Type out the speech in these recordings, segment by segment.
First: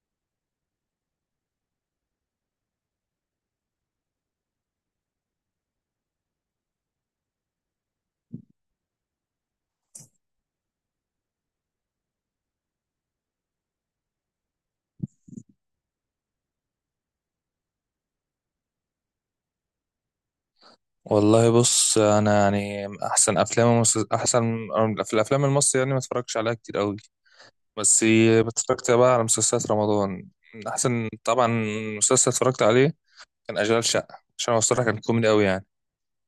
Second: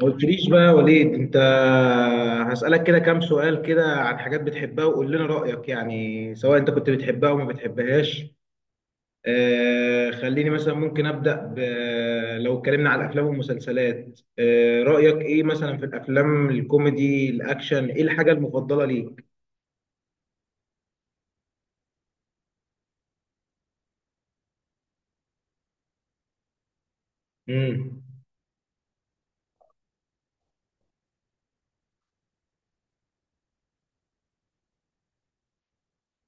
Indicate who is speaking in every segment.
Speaker 1: ما قلتليش بقى يا وليد، انت هسألك كده كام سؤال كده عن حاجات بتحبها وقول لنا رأيك، يعني سواء انت كنت بتحبها او ما بتحبهاش. خليني مثلا ممكن أبدأ لو اتكلمنا على الافلام والمسلسلات، رأيك ايه مثلا في الافلام الكوميدي الاكشن؟ ايه الحاجة المفضلة ليك؟
Speaker 2: والله بص، انا يعني احسن افلام احسن في الافلام المصري، يعني ما اتفرجش عليها كتير قوي.
Speaker 1: امم
Speaker 2: بس اتفرجت بقى على مسلسلات رمضان. من احسن طبعا مسلسل اتفرجت عليه كان اشغال شقه، عشان هو الصراحه كان كوميدي قوي يعني.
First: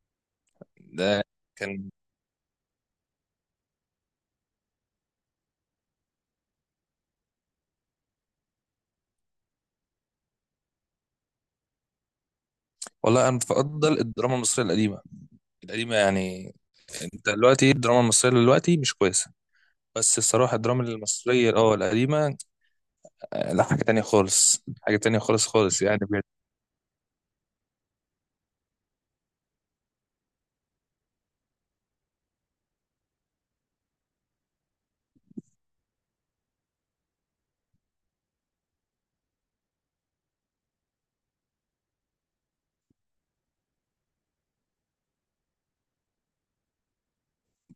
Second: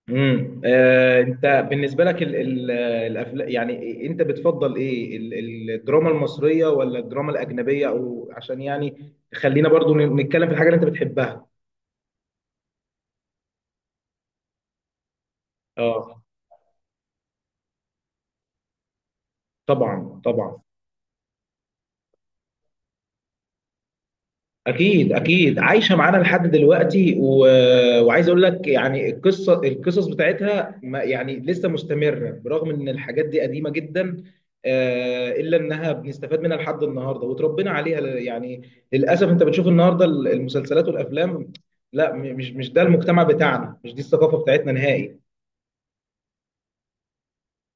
Speaker 2: ده
Speaker 1: انت
Speaker 2: كان.
Speaker 1: بالنسبه لك الافلام، يعني انت بتفضل ايه الدراما المصريه ولا الدراما الاجنبيه؟ او عشان يعني خلينا برضو نتكلم في الحاجه اللي انت بتحبها.
Speaker 2: والله انا بفضل الدراما المصريه القديمه، القديمه
Speaker 1: اه،
Speaker 2: يعني. انت دلوقتي الدراما المصريه دلوقتي مش كويسه. بس
Speaker 1: طبعا
Speaker 2: الصراحه
Speaker 1: طبعا،
Speaker 2: الدراما المصريه القديمه. لا حاجه تانية خالص، حاجه
Speaker 1: اكيد
Speaker 2: تانية خالص
Speaker 1: اكيد،
Speaker 2: خالص
Speaker 1: عايشه
Speaker 2: يعني.
Speaker 1: معانا لحد دلوقتي وعايز اقول لك يعني القصص بتاعتها ما يعني لسه مستمره برغم ان الحاجات دي قديمه جدا. الا انها بنستفاد منها لحد النهارده وتربينا عليها يعني للاسف انت بتشوف النهارده المسلسلات والافلام. لا، مش ده المجتمع بتاعنا، مش دي الثقافه بتاعتنا نهائي.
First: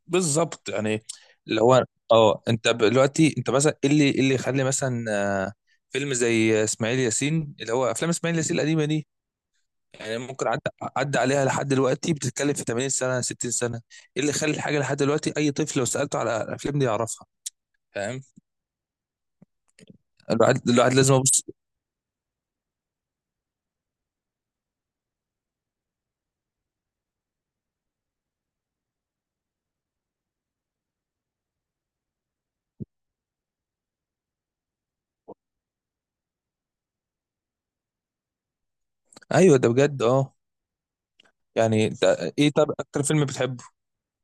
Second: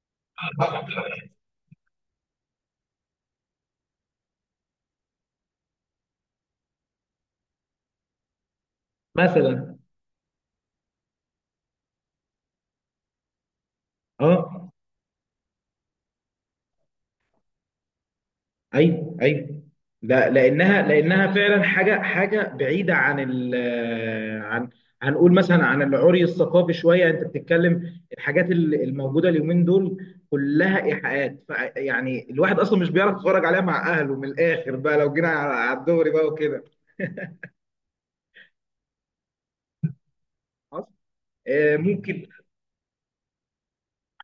Speaker 2: بالظبط يعني، اللي هو اه انت مثلا ايه اللي إيه اللي يخلي مثلا فيلم زي اسماعيل ياسين، اللي هو افلام اسماعيل ياسين القديمه دي،
Speaker 1: مثلا.
Speaker 2: يعني ممكن عدى عليها لحد دلوقتي، بتتكلم في 80 سنه، 60 سنه. ايه اللي يخلي
Speaker 1: اه،
Speaker 2: الحاجه لحد دلوقتي اي طفل لو سالته على الافلام دي يعرفها؟ فاهم.
Speaker 1: ايوه ايوه. لا،
Speaker 2: الواحد
Speaker 1: لانها
Speaker 2: الواحد لازم
Speaker 1: لانها
Speaker 2: يبص.
Speaker 1: فعلا حاجه بعيده عن عن هنقول مثلا عن العري الثقافي شويه، انت بتتكلم الحاجات الموجوده اليومين دول كلها ايحاءات، يعني الواحد اصلا مش بيعرف يتفرج عليها مع اهله. من الاخر بقى، لو جينا على الدوري بقى وكده.
Speaker 2: ايوه ده بجد، اه.
Speaker 1: خلاص؟
Speaker 2: يعني
Speaker 1: ممكن.
Speaker 2: ده ايه؟ طب اكتر فيلم بتحبه؟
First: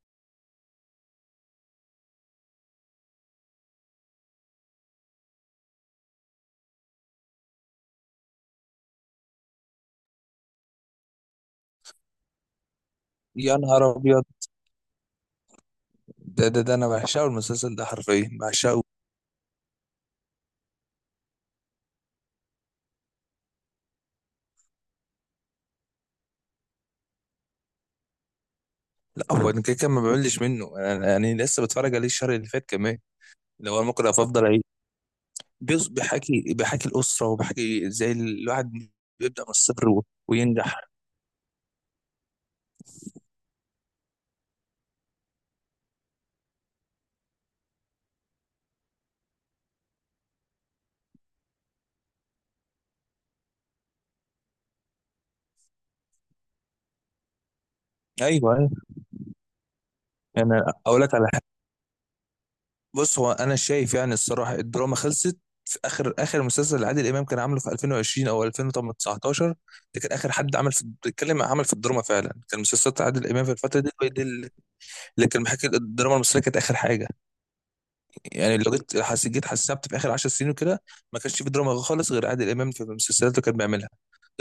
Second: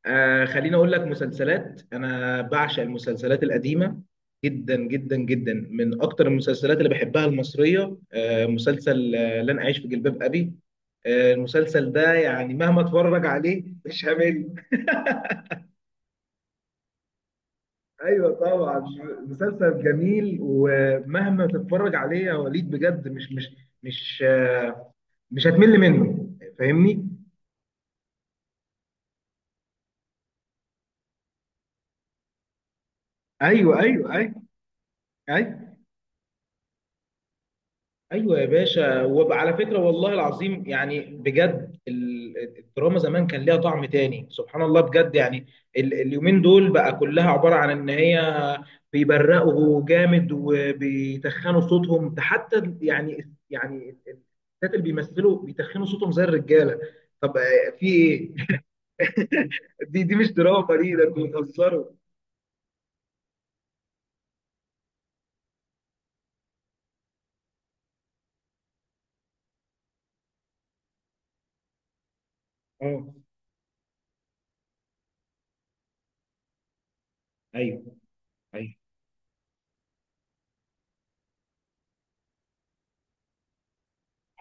Speaker 1: خليني اقول لك، مسلسلات انا بعشق المسلسلات القديمه جدا جدا جدا. من اكتر المسلسلات اللي بحبها المصريه مسلسل لن اعيش في جلباب ابي. المسلسل ده يعني مهما اتفرج
Speaker 2: يا
Speaker 1: عليه
Speaker 2: نهار
Speaker 1: مش
Speaker 2: ابيض،
Speaker 1: همل.
Speaker 2: ده انا بعشقه المسلسل ده، حرفيا
Speaker 1: ايوه طبعا.
Speaker 2: بعشقه.
Speaker 1: مسلسل جميل ومهما تتفرج عليه يا وليد، بجد مش آه، مش هتمل منه، فاهمني؟
Speaker 2: لا هو انا كده كده ما بعملش منه، يعني لسه بتفرج عليه الشهر اللي فات كمان. اللي
Speaker 1: ايوه
Speaker 2: هو ممكن
Speaker 1: ايوه
Speaker 2: أبقى
Speaker 1: ايوه
Speaker 2: افضل اعيش.
Speaker 1: ايوه
Speaker 2: بيحكي الاسره، وبيحكي ازاي
Speaker 1: ايوه يا
Speaker 2: الواحد
Speaker 1: باشا.
Speaker 2: بيبدا من
Speaker 1: وعلى فكره
Speaker 2: الصفر و-
Speaker 1: والله العظيم
Speaker 2: وينجح.
Speaker 1: يعني، بجد الدراما زمان كان ليها طعم تاني، سبحان الله بجد يعني. اليومين دول بقى كلها عباره عن ان هي بيبرقوا جامد وبيتخنوا صوتهم، ده حتى يعني الستات اللي بيمثلوا بيتخنوا صوتهم زي الرجاله. طب في ايه؟
Speaker 2: ايوه ايوه.
Speaker 1: دي مش
Speaker 2: يعني
Speaker 1: دراما، دي
Speaker 2: اقول
Speaker 1: ده
Speaker 2: لك
Speaker 1: انتوا
Speaker 2: على حاجه.
Speaker 1: بتهزروا.
Speaker 2: بص هو انا شايف يعني الصراحه الدراما خلصت في اخر اخر مسلسل اللي عادل امام كان عامله في 2020 او 2019. ده كان اخر حد عمل في الدراما فعلا، كان مسلسلات
Speaker 1: اه
Speaker 2: عادل امام في الفتره دي هي دي اللي كان بيحكي. الدراما المصريه كانت اخر حاجه
Speaker 1: ايوه
Speaker 2: يعني. لو
Speaker 1: ايوه،
Speaker 2: جيت حس- جيت حسبت في اخر 10 سنين وكده، ما كانش في دراما خالص غير عادل امام في المسلسلات اللي كان بيعملها.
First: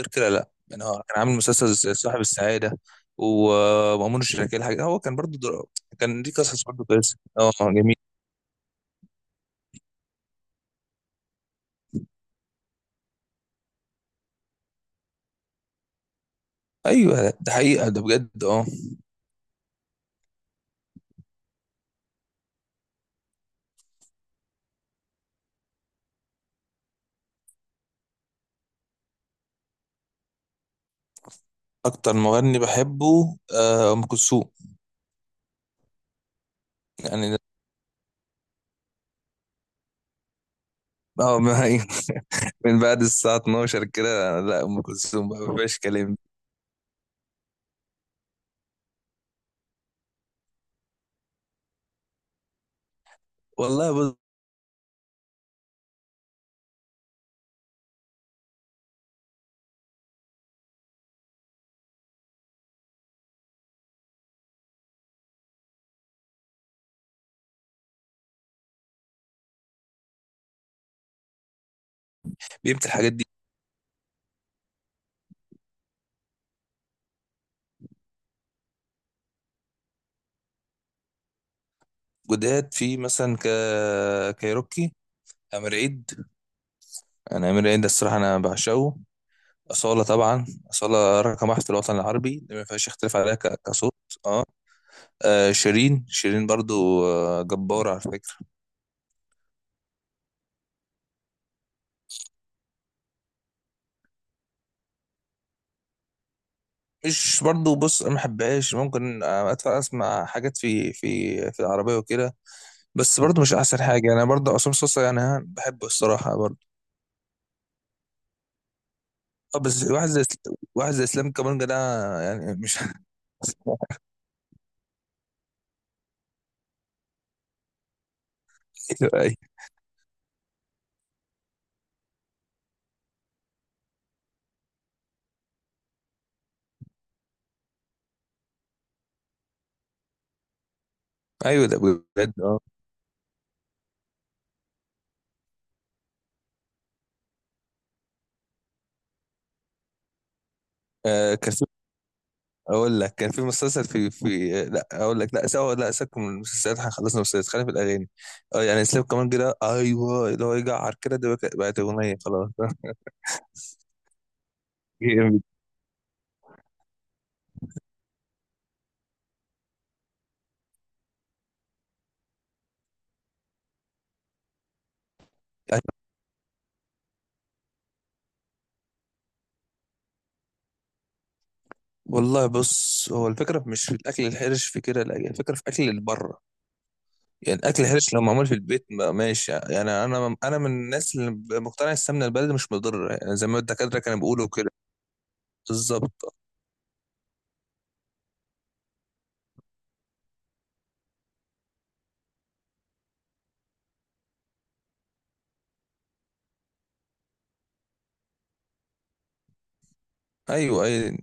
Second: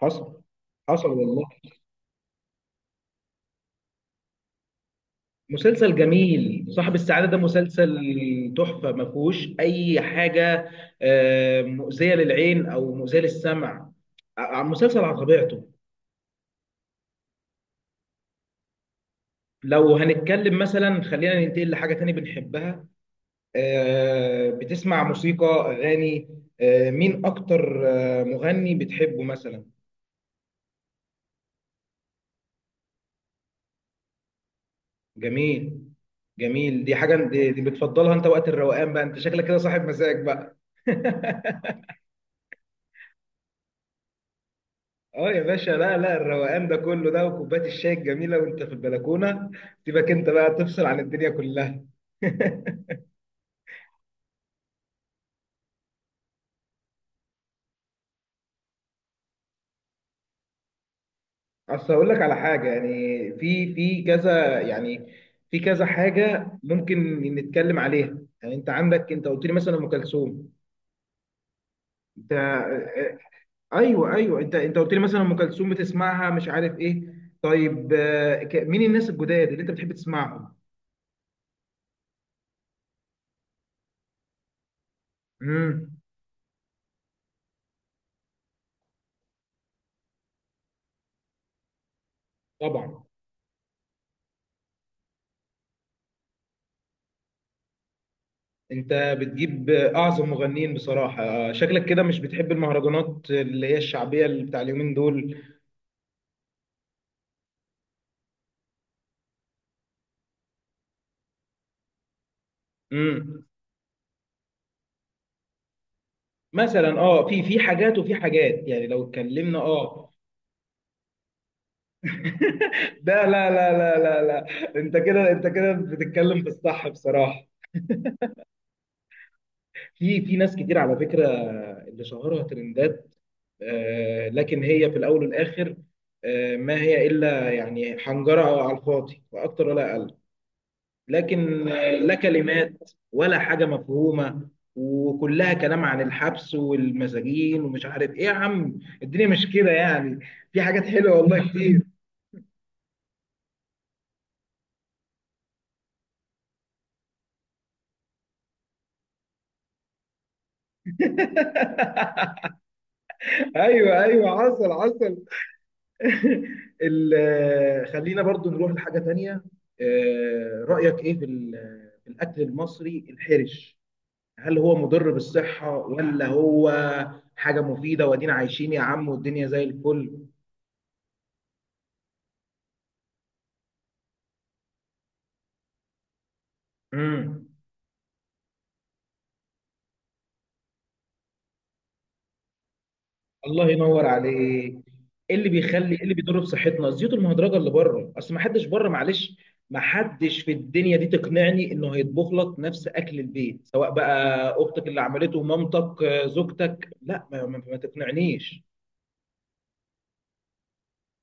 Speaker 2: غير كده لا، يعني هو
Speaker 1: حصل
Speaker 2: كان عامل
Speaker 1: والله.
Speaker 2: مسلسل صاحب السعاده، ومأمون الشركاه، الحاجه هو كان برضو
Speaker 1: مسلسل
Speaker 2: كان دي قصص
Speaker 1: جميل
Speaker 2: برضو
Speaker 1: صاحب
Speaker 2: كويسه،
Speaker 1: السعادة، ده
Speaker 2: اه جميل.
Speaker 1: مسلسل تحفة ما فيهوش أي حاجة مؤذية للعين أو مؤذية للسمع. مسلسل على طبيعته.
Speaker 2: ايوه ده حقيقه، ده بجد اه.
Speaker 1: لو هنتكلم مثلا، خلينا ننتقل لحاجة تانية بنحبها. بتسمع موسيقى، أغاني؟ مين أكتر مغني بتحبه مثلا؟
Speaker 2: اكتر مغني بحبه ام كلثوم.
Speaker 1: جميل جميل. دي حاجة
Speaker 2: يعني
Speaker 1: دي بتفضلها أنت وقت الروقان بقى، أنت شكلك كده صاحب مزاج بقى.
Speaker 2: اه ما هي من بعد الساعه 12 كده، لا ام كلثوم
Speaker 1: اه
Speaker 2: بقى
Speaker 1: يا
Speaker 2: ما
Speaker 1: باشا.
Speaker 2: فيهاش
Speaker 1: لا لا،
Speaker 2: كلام.
Speaker 1: الروقان ده كله ده وكوبايه الشاي الجميله وانت في البلكونه، سيبك انت بقى تفصل عن الدنيا كلها.
Speaker 2: والله بص،
Speaker 1: اصل هقول لك على حاجه يعني، في كذا يعني في كذا حاجه ممكن نتكلم عليها، يعني انت عندك. انت قلت لي مثلا ام كلثوم، انت
Speaker 2: بيمت الحاجات دي.
Speaker 1: ايوه ايوه. انت قلت لي مثلا ام كلثوم بتسمعها مش عارف ايه. طيب مين الناس الجداد اللي انت بتحب تسمعهم؟
Speaker 2: جداد في مثلا كايروكي، أمير
Speaker 1: امم.
Speaker 2: عيد. أنا أمير عيد الصراحة أنا بعشقه. أصالة طبعا، أصالة رقم واحد في الوطن العربي، دي ما فيهاش
Speaker 1: طبعا.
Speaker 2: اختلاف عليها كصوت. أه آه، شيرين برضو جبارة على فكرة.
Speaker 1: انت بتجيب اعظم مغنيين، بصراحة شكلك كده مش بتحب المهرجانات اللي هي الشعبية اللي بتاع اليومين دول.
Speaker 2: مش برضو، بص أنا ما بحبهاش، ممكن أدفع أسمع حاجات في العربية وكده، بس برضو
Speaker 1: امم
Speaker 2: مش أحسن حاجة يعني. أنا برضو عصام صوصة يعني بحبه الصراحة برضو.
Speaker 1: مثلا في حاجات وفي حاجات يعني لو
Speaker 2: أه،
Speaker 1: اتكلمنا
Speaker 2: بس واحد زي واحد زي إسلام كابونجا ده يعني مش
Speaker 1: لا لا لا لا لا لا. انت كده، انت كده بتتكلم في الصح بصراحة.
Speaker 2: أيوه أيوه
Speaker 1: في ناس كتير على فكرة اللي شهرها ترندات، لكن هي في الاول والاخر، ما هي الا يعني حنجرة على الفاضي، لا اكتر ولا اقل. لكن
Speaker 2: أيوه ده
Speaker 1: لا
Speaker 2: بجد أه.
Speaker 1: كلمات ولا حاجة مفهومة، وكلها كلام عن الحبس والمساجين ومش عارف ايه. يا عم الدنيا مش كده يعني، في حاجات حلوة والله
Speaker 2: كان
Speaker 1: كتير.
Speaker 2: اقول لك كان في مسلسل في لا اقول لك، لا سوا، لا سيبك من المسلسلات، احنا خلصنا مسلسلات، خلينا في الاغاني. اه يعني سيب كمان كده، ايوه، اللي هو يجعر كده ده بقت اغنيه خلاص
Speaker 1: ايوه ايوه، حصل حصل.
Speaker 2: جامد.
Speaker 1: خلينا برضو نروح لحاجة تانية. رأيك ايه في ال- آه، في الأكل المصري الحرش؟ هل هو مضر بالصحة، ولا هو حاجة مفيدة وادينا عايشين يا عم والدنيا زي الفل؟
Speaker 2: والله بص، هو الفكره مش في الاكل الحرش في كده، لا الفكره في اكل اللي بره.
Speaker 1: امم
Speaker 2: يعني الاكل الحرش لو معمول في البيت ماشي يعني. انا من الناس اللي مقتنع السمنه البلدي مش مضره، يعني زي ما
Speaker 1: الله
Speaker 2: الدكاتره
Speaker 1: ينور
Speaker 2: كانوا بيقولوا كده.
Speaker 1: عليك. ايه اللي
Speaker 2: بالظبط.
Speaker 1: بيضر بصحتنا؟ الزيوت المهدرجه اللي بره، اصل ما حدش بره معلش. ما حدش في الدنيا دي تقنعني انه هيطبخ لك نفس اكل البيت، سواء بقى اختك اللي عملته، مامتك، زوجتك. لا، ما تقنعنيش.
Speaker 2: ايوه ايوه.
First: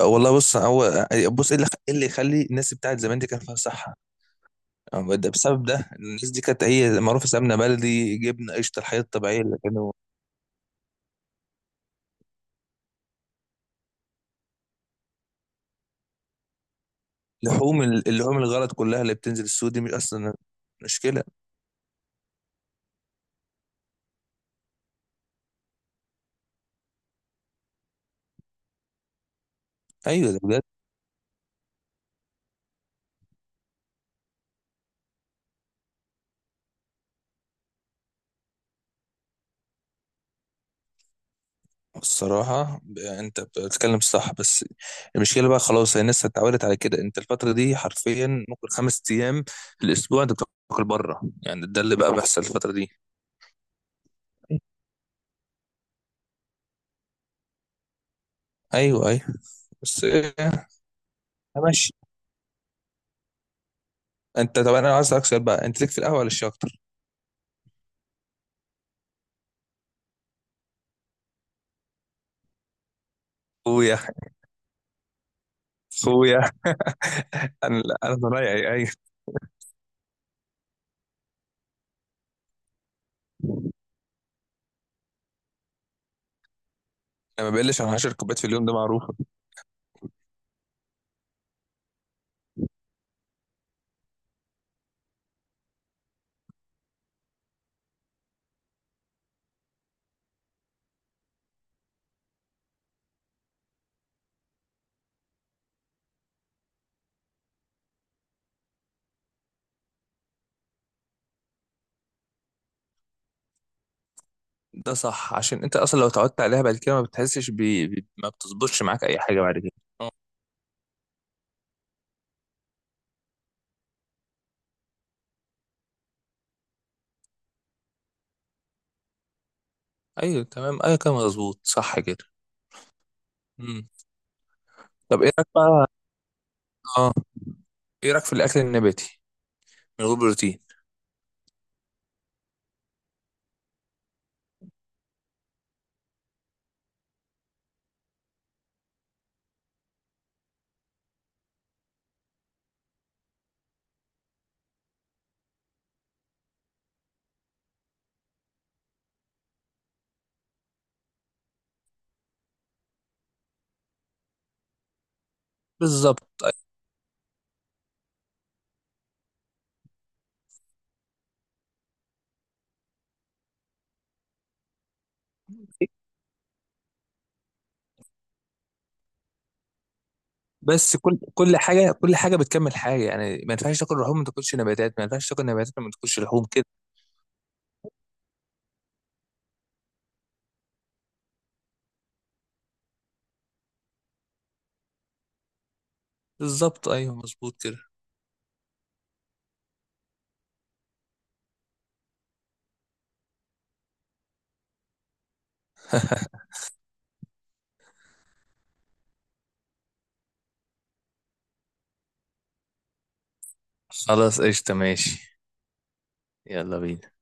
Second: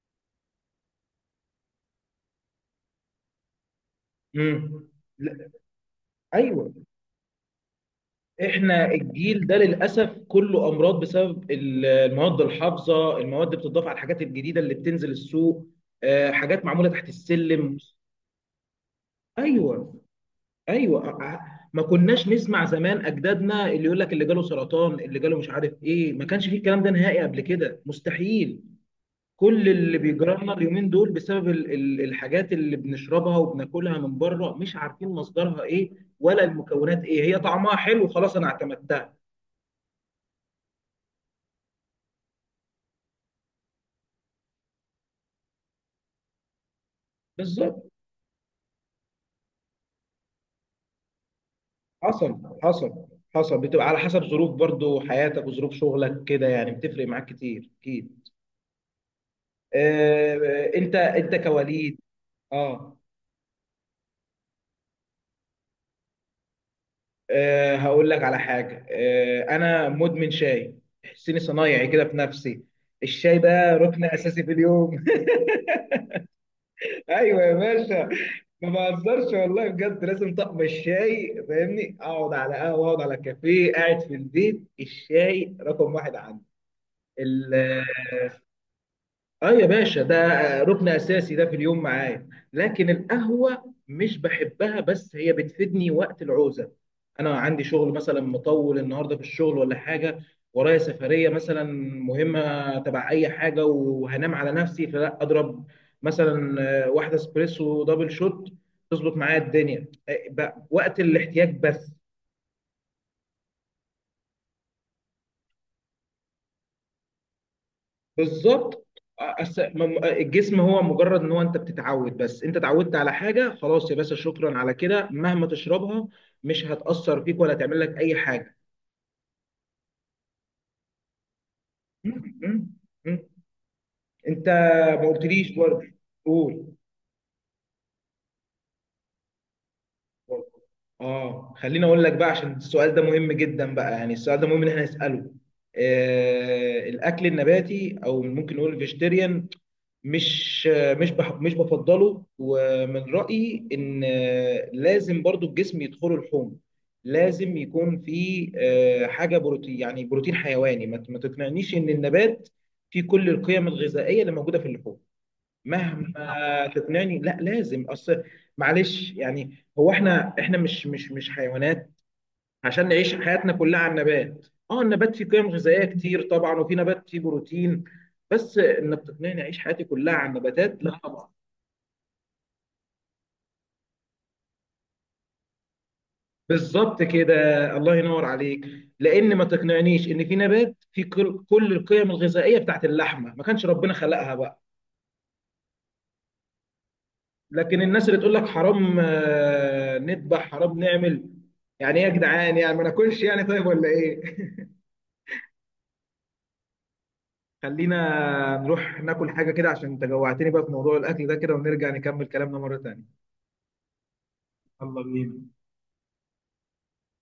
Speaker 2: والله بص، هو بص ايه اللي إيه اللي يخلي الناس بتاعت زمان دي كان فيها صحه؟
Speaker 1: امم. لا،
Speaker 2: بسبب ده، الناس دي كانت
Speaker 1: ايوه،
Speaker 2: هي معروفه سمنه بلدي، جبنه، قشطه،
Speaker 1: احنا
Speaker 2: الحاجات الطبيعيه
Speaker 1: الجيل ده
Speaker 2: اللي كانوا.
Speaker 1: للاسف كله امراض بسبب المواد الحافظه، المواد بتضاف على الحاجات الجديده اللي بتنزل السوق. حاجات معموله تحت السلم.
Speaker 2: لحوم اللحوم الغلط كلها اللي بتنزل السوق دي مش
Speaker 1: ايوه
Speaker 2: اصلا
Speaker 1: ايوه.
Speaker 2: مشكله؟
Speaker 1: ما كناش نسمع زمان اجدادنا اللي يقول لك اللي جاله سرطان، اللي جاله مش عارف ايه. ما كانش فيه الكلام ده نهائي قبل كده مستحيل. كل اللي
Speaker 2: ايوه
Speaker 1: بيجرى
Speaker 2: ده
Speaker 1: لنا
Speaker 2: بجد.
Speaker 1: اليومين دول بسبب الحاجات اللي بنشربها وبناكلها من بره، مش عارفين مصدرها ايه ولا المكونات ايه هي. طعمها حلو خلاص، انا اعتمدتها.
Speaker 2: الصراحه، انت بتتكلم صح، بس المشكله بقى خلاص هي الناس اتعودت على كده. انت الفتره دي
Speaker 1: بالظبط.
Speaker 2: حرفيا ممكن خمس ايام في الاسبوع انت بتاكل بره، يعني ده اللي بقى بيحصل
Speaker 1: حصل
Speaker 2: الفتره دي.
Speaker 1: حصل حصل. بتبقى على حسب ظروف برضو حياتك وظروف شغلك كده، يعني بتفرق معاك كتير اكيد.
Speaker 2: ايوه ايوه. بس
Speaker 1: انت
Speaker 2: ماشي.
Speaker 1: كوليد. اه.
Speaker 2: انت طب انا عايز اسالك سؤال بقى، انت ليك في القهوه ولا الشاي اكتر؟
Speaker 1: أه، هقول لك على حاجة. أنا مدمن شاي، تحسيني صنايعي كده في نفسي. الشاي ده
Speaker 2: اخويا،
Speaker 1: ركن أساسي في اليوم.
Speaker 2: اخويا،
Speaker 1: أيوة يا
Speaker 2: انا
Speaker 1: باشا.
Speaker 2: انا ضايع.
Speaker 1: ما
Speaker 2: ايوه
Speaker 1: بهزرش والله بجد، لازم طقم الشاي، فاهمني؟ أقعد على قهوة، أقعد على كافيه، قاعد في البيت، الشاي رقم واحد
Speaker 2: انا ما بقلش
Speaker 1: عندي.
Speaker 2: عن 10 كوبايات في اليوم، ده معروفه.
Speaker 1: اه يا باشا، ده ركن اساسي ده في اليوم معايا. لكن القهوه مش بحبها، بس هي بتفيدني وقت العوزه. انا عندي شغل مثلا مطول النهارده في الشغل ولا حاجه، ورايا سفريه مثلا مهمه تبع اي حاجه، وهنام على نفسي، فلا اضرب مثلا واحده اسبريسو دبل شوت. تظبط معايا الدنيا بقى وقت الاحتياج بس.
Speaker 2: ده صح، عشان انت اصلا لو اتعودت عليها بعد كده ما بتحسش ما بتظبطش
Speaker 1: بالظبط.
Speaker 2: معاك اي حاجه بعد كده. اه.
Speaker 1: الجسم هو مجرد ان هو انت بتتعود، بس انت اتعودت على حاجه خلاص، يا باشا شكرا على كده مهما تشربها مش هتاثر فيك ولا تعمل لك اي حاجه.
Speaker 2: ايوه تمام، ايوه كده مظبوط، صح
Speaker 1: م-
Speaker 2: كده.
Speaker 1: م- م.
Speaker 2: مم.
Speaker 1: انت ما
Speaker 2: طب ايه رايك
Speaker 1: قلتليش برضه.
Speaker 2: بقى؟
Speaker 1: قول.
Speaker 2: اه ايه رايك في الاكل النباتي من غير بروتين؟
Speaker 1: اه خليني اقول لك بقى عشان السؤال ده مهم جدا بقى، يعني السؤال ده مهم ان احنا نساله. الاكل النباتي، او ممكن نقول الفيجيتيريان، مش مش بفضله، ومن رأيي ان لازم برضو الجسم يدخله لحوم، لازم يكون في حاجه بروتين، يعني بروتين حيواني. ما تقنعنيش ان النبات فيه كل القيم الغذائيه اللي موجوده في اللحوم،
Speaker 2: بالظبط.
Speaker 1: مهما تقنعني. لا لازم، اصل معلش يعني هو احنا مش حيوانات عشان نعيش حياتنا كلها على النبات. اه النبات فيه قيم غذائيه كتير طبعا، وفي نبات فيه بروتين، بس انك تقنعني اعيش حياتي كلها على النباتات
Speaker 2: بس
Speaker 1: لا
Speaker 2: كل
Speaker 1: طبعا.
Speaker 2: حاجه بتكمل حاجه، يعني ما ينفعش تاكل لحوم ما تاكلش نباتات، ما ينفعش تاكل نباتات ما تاكلش لحوم كده.
Speaker 1: بالظبط كده. الله ينور عليك. لان ما تقنعنيش ان في نبات فيه كل كل القيم الغذائيه بتاعت اللحمه، ما كانش ربنا خلقها بقى.
Speaker 2: بالظبط ايوه مظبوط كده.
Speaker 1: لكن الناس اللي تقول لك حرام نذبح، حرام نعمل، يعني ايه يا جدعان؟ يعني ما ناكلش يعني؟ طيب ولا ايه؟ خلينا نروح ناكل حاجه كده، عشان انت جوعتني بقى في موضوع الاكل ده كده، ونرجع نكمل كلامنا مره تانية.
Speaker 2: خلاص، قشطه،
Speaker 1: يلا
Speaker 2: ماشي.
Speaker 1: بينا.
Speaker 2: يلا بينا.